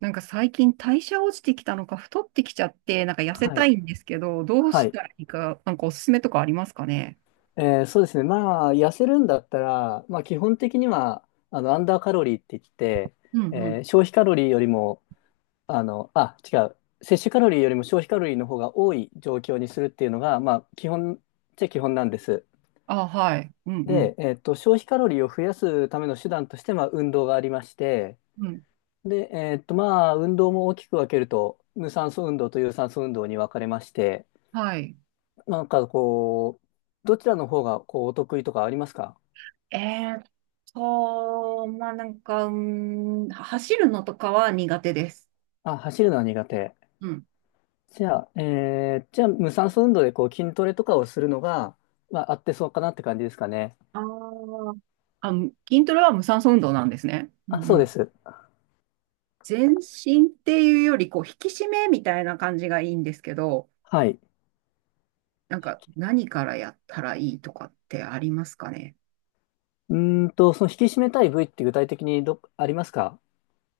なんか最近代謝落ちてきたのか太ってきちゃって、なんか痩せはたいい。んですけど、どうはしい。たらいいか、なんかおすすめとかありますかね？そうですね。まあ、痩せるんだったら、まあ、基本的には、アンダーカロリーって言って、うんうん。消費カロリーよりも、あ、違う。摂取カロリーよりも消費カロリーの方が多い状況にするっていうのが、まあ、基本っちゃ基本なんです。あ、はい。うんうで、消費カロリーを増やすための手段として、まあ、運動がありまして、ん。うん。で、まあ、運動も大きく分けると、無酸素運動と有酸素運動に分かれまして、はい。なんかこう、どちらの方がこうお得意とかありますか？えーっまあなんか、走るのとかは苦手です。あ、走るのは苦手。うん。じゃあ、無酸素運動でこう筋トレとかをするのが、まあ、合ってそうかなって感じですかね。あー。筋トレは無酸素運動なんですね。うあ、んうそうでん。す。全身っていうより、こう、引き締めみたいな感じがいいんですけど、はい。なんか、何からやったらいいとかってありますかね？その引き締めたい部位って具体的にありますか？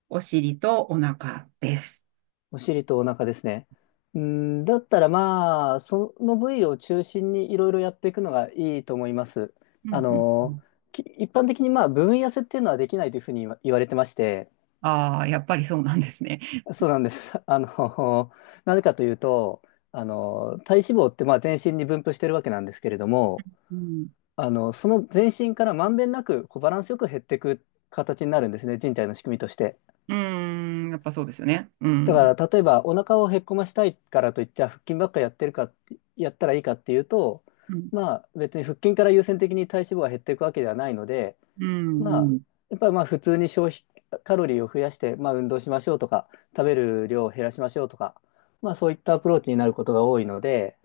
お尻とお腹です。お尻とお腹ですね。うーん、だったらまあ、その部位を中心にいろいろやっていくのがいいと思います。うあんうんうの、ん。一般的にまあ、部分痩せっていうのはできないというふうに言われてまして、ああ、やっぱりそうなんですね。そうなんです。あの、なぜかというと、体脂肪ってまあ全身に分布してるわけなんですけれども、うん。その全身からまんべんなくこうバランスよく減っていく形になるんですね、人体の仕組みとして。うーん、やっぱそうですよね。うだん。から、例えばお腹をへっこましたいからといって、じゃあ腹筋ばっかやってるかって、やったらいいかっていうと、うん。まあ別に腹筋から優先的に体脂肪が減っていくわけではないので、うまあ、ん。うやっぱりまあ普通に消費カロリーを増やして、まあ、運動しましょうとか、食べる量を減らしましょうとか、まあ、そういったアプローチになることが多いので、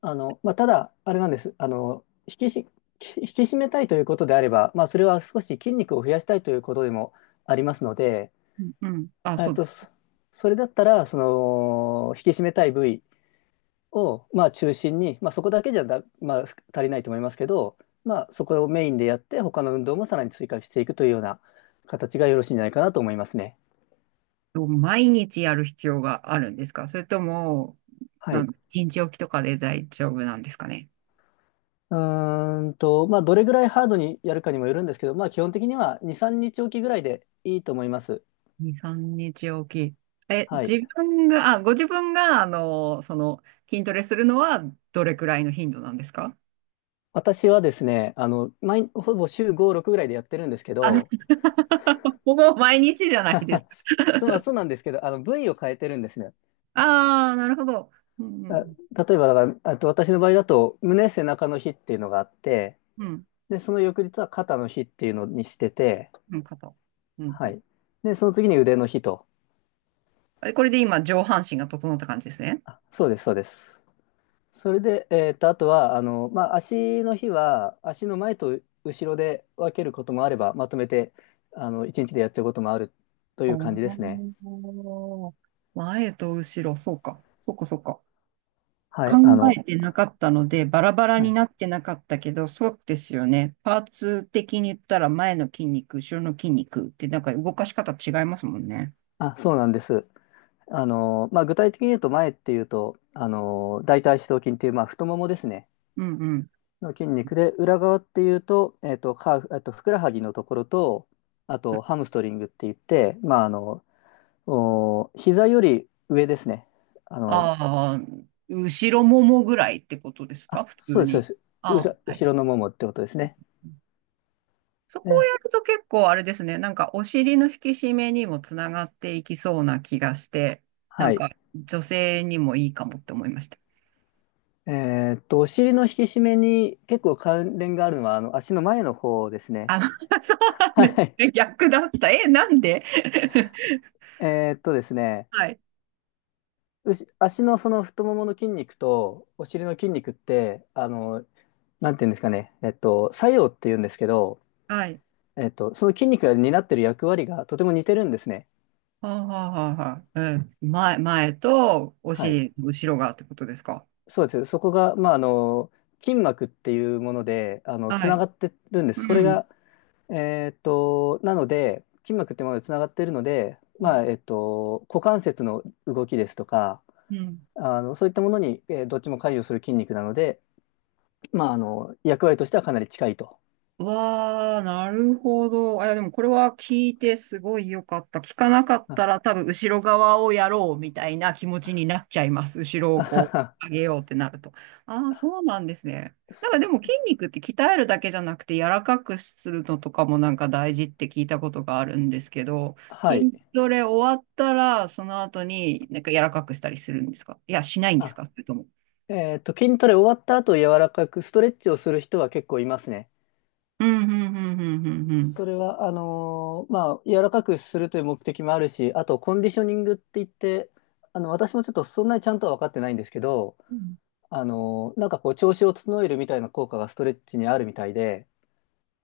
ただ、あれなんです、引き締めたいということであれば、まあ、それは少し筋肉を増やしたいということでもありますので、ん。うん。あ、えそっうでと、す。そそれだったら、その引き締めたい部位を、まあ、中心に、まあ、そこだけじゃだ、まあ、足りないと思いますけど、まあ、そこをメインでやって、他の運動もさらに追加していくというような形がよろしいんじゃないかなと思いますね。毎日やる必要があるんですか？それとも、はい。一日おきとかで大丈夫なんですかね。まあ、どれぐらいハードにやるかにもよるんですけど、まあ、基本的には2、3日おきぐらいでいいと思います。2、3日おき。え、はい。自分が、あ、ご自分が、筋トレするのはどれくらいの頻度なんですか？私はですね、ほぼ週5、6ぐらいでやってるんですけあの、 ど、ほぼ毎日じゃないです そうそうなんですけど、部位を変えてるんですね。ああ、なるほど。うん、うあん、例えばだから、あと私の場合だと、胸、背中の日っていうのがあって、うん、で、その翌日は肩の日っていうのにしてて、うん、肩。うん。はい。で、その次に腕の日と。え、これで今、上半身が整った感じですね。あ、そうです、そうです。それで、あとは、まあ、足の日は、足の前と後ろで分けることもあれば、まとめて、一日でやっちゃうこともあるといあうあ、感じですね。前と後ろ、そうか。そうか、そうか。は考い、えてなかったので、バラバラはにい。なってなかったけど、そうですよね。パーツ的に言ったら、前の筋肉、後ろの筋肉って、なんか動かし方違いますもんね。あ、そうなんです。まあ、具体的に言うと、前っていうと、大腿四頭筋っていう、まあ、太ももですね。うんうん。の筋肉で、裏側っていうと、えっと、ハーフ、えっと、ふくらはぎのところと、あと、ハムストリングって言って、まあ、お膝より上ですね。あの、ああ、後ろももぐらいってことですか？あ、普そう通です、そうでに。す。ああ、は後い。ろのももってことですね。そこをね、やると結構あれですね、なんかお尻の引き締めにもつながっていきそうな気がして、なはんい。か女性にもいいかもって思いました。お尻の引き締めに結構関連があるのは、足の前の方ですね。あ、そう なんはですい。ね。逆だった。え、なんで？ ですね、はい。うし、足のその太ももの筋肉とお尻の筋肉って、なんていうんですかね、作用っていうんですけど、はい。その筋肉が担っている役割がとても似てるんですね。はあ、はあはあはあ、うん、前、前とおはい。尻、後ろがってことですか。そうです。そこが、まあ、筋膜っていうもので、つはない。がってるんでうす。それん。が、なので、筋膜ってものでつながってるので、うまん。あ、股関節の動きですとか、うん。そういったものに、どっちも関与する筋肉なので、まあ、役割としてはかなり近いと。わあ、なるほど。あ、いや、でもこれは聞いてすごい良かった。聞かなかったらあ多分後ろ側をやろうみたいな気持ちになっちゃいます。後ろをあはこうは上げようってなると。ああ、そうなんですね。なんかでも筋肉って鍛えるだけじゃなくて柔らかくするのとかもなんか大事って聞いたことがあるんですけど、はい。筋トレ終わったらその後になんか柔らかくしたりするんですか？いや、しないんですあ、か？それとも。筋トレ終わった後、柔らかくストレッチをする人は結構いますね。うん、うん、うん、うん、うん、うん。それは、まあ、柔らかくするという目的もあるし、あと、コンディショニングって言って、私もちょっとそんなにちゃんとは分かってないんですけど、うん。なんかこう、調子を整えるみたいな効果がストレッチにあるみたいで、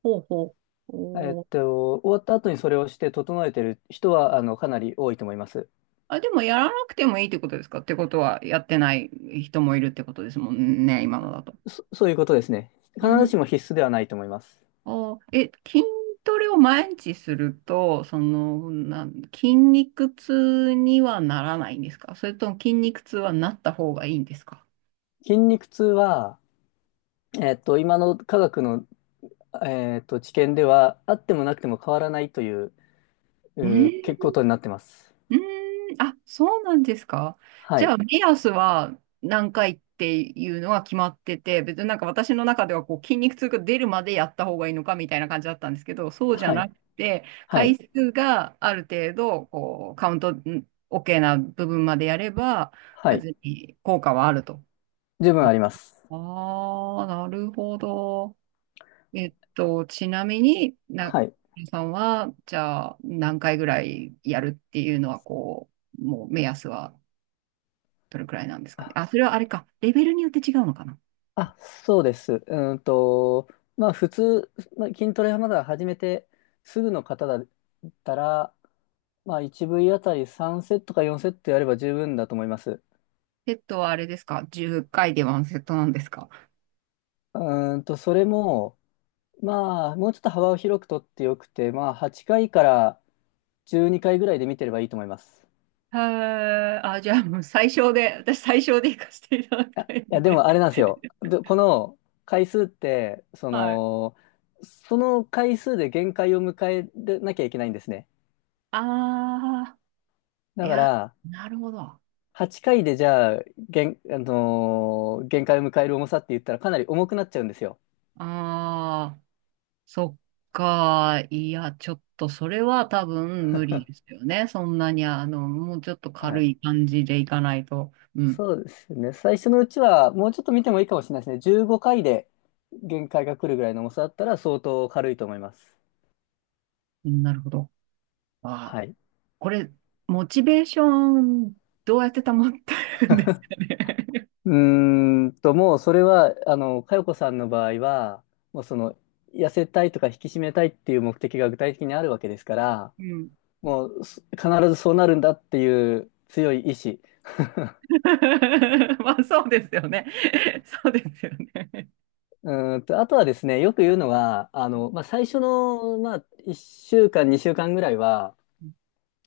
ほうほう。お。終わった後にそれをして整えてる人は、かなり多いと思います。あ、でもやらなくてもいいってことですか？ってことは、やってない人もいるってことですもんね、今のだと。そういうことですね。う必ずん。しも必須ではないと思います。筋トレを毎日すると、その、筋肉痛にはならないんですか？それとも筋肉痛はなった方がいいんですか？筋肉痛は、今の科学の、知見では、あってもなくても変わらないという、ん。結構ことになってます。うーん、あ、そうなんですか。はじゃい。あ、目安は何回っていうのは決まってて、別になんか私の中ではこう筋肉痛が出るまでやった方がいいのかみたいな感じだったんですけど、そうじゃはない。くて、は回い。数がある程度、こう、カウントん OK な部分までやれば、はい。別に効果はあると。十分ああります。あー、なるほど。ちなみに、はい。さんは、じゃあ、何回ぐらいやるっていうのは、こう、もう目安はどれくらいなんですかね。あ、あ、それはあれか。レベルによって違うのかな。あそうです。まあ普通、まあ、筋トレはまだ始めてすぐの方だったら、まあ 1V あたり3セットか4セットやれば十分だと思います。セットはあれですか？ 10 回でワンセットなんですか？それも、まあもうちょっと幅を広くとってよくて、まあ8回から12回ぐらいで見てればいいと思います。へえ、あ、じゃあもう最小で、私最小で行かせていただいきや、たいんいやでで。もあれなんですよ。で、この回数って、はい。その回数で限界を迎えなきゃいけないんですね。ああ、いだかや、ら、なるほど。あ8回でじゃあ、限、あのー限界を迎える重さって言ったらかなり重くなっちゃうんですよ。あ、そっか。いや、ちょっとそれは多分無 理ですよね。そんなに、もうちょっとは軽い。い感じでいかないと。うん。そうですね。最初のうちは、もうちょっと見てもいいかもしれないですね。15回で限界が来るぐらいの重さだったら相当軽いと思います。なるほど。まあ、はい。これ、モチベーション、どうやって保ってるんですかね。うもうそれは、佳代子さんの場合は、もうその、痩せたいとか引き締めたいっていう目的が具体的にあるわけですから、うん。もう必ずそうなるんだっていう強い意志。まあ、そうですよね。そうですよね。あとはですね、よく言うのは、まあ、最初の、まあ、1週間、2週間ぐらいは、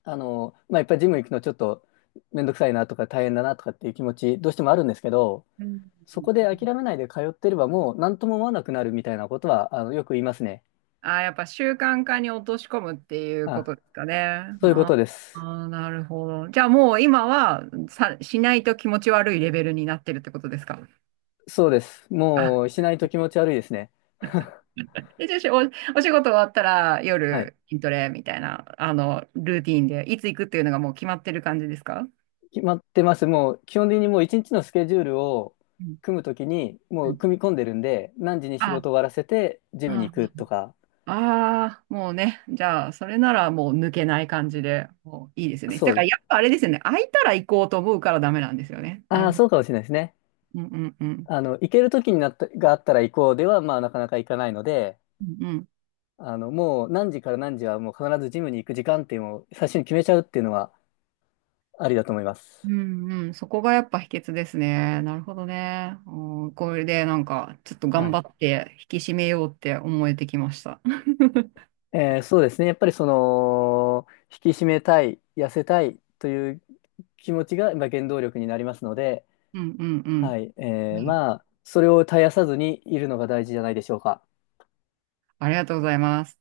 まあ、やっぱりジム行くのちょっとめんどくさいなとか大変だなとかっていう気持ち、どうしてもあるんですけど、うん。そこで諦めないで通ってればもう何とも思わなくなるみたいなことは、よく言いますね。あ、やっぱ習慣化に落とし込むっていうこあ、とですかね。そういうこあとです。あ、なるほど。じゃあもう今はしないと気持ち悪いレベルになってるってことですか？そうです。あ、もうしないと気持ち悪いですね。で、じゃあしお、お仕事終わったらはい。夜筋トレみたいな、ルーティーンで、いつ行くっていうのがもう決まってる感じですか？決まってます。もう基本的にもう一日のスケジュールをうん組むときにうもうん。組み込んでるんで、何時に仕あ、事終わらせてジムにあ行くとか。あー、もうね。じゃあ、それならもう抜けない感じで、もういいですよね。そだうからです。やっぱあれですよね。空いたら行こうと思うからダメなんですよね。なあるあ、ほど。そうかもしれないですね。うんうんうん。行けるときになったがあったら行こうでは、まあなかなか行かないので、うんうんもう何時から何時はもう必ずジムに行く時間っていうのを最初に決めちゃうっていうのはありだと思いまうす。ん。うん、そこがやっぱ秘訣ですね。なるほどね。うん、これでなんか、ちょっとは頑張い。って引き締めようって思えてきました。そうですね。やっぱりその、引き締めたい、痩せたいという気持ちが、まあ、原動力になりますので、うんうんうはん。い。はい。まあ、それを絶やさずにいるのが大事じゃないでしょうか。ありがとうございます。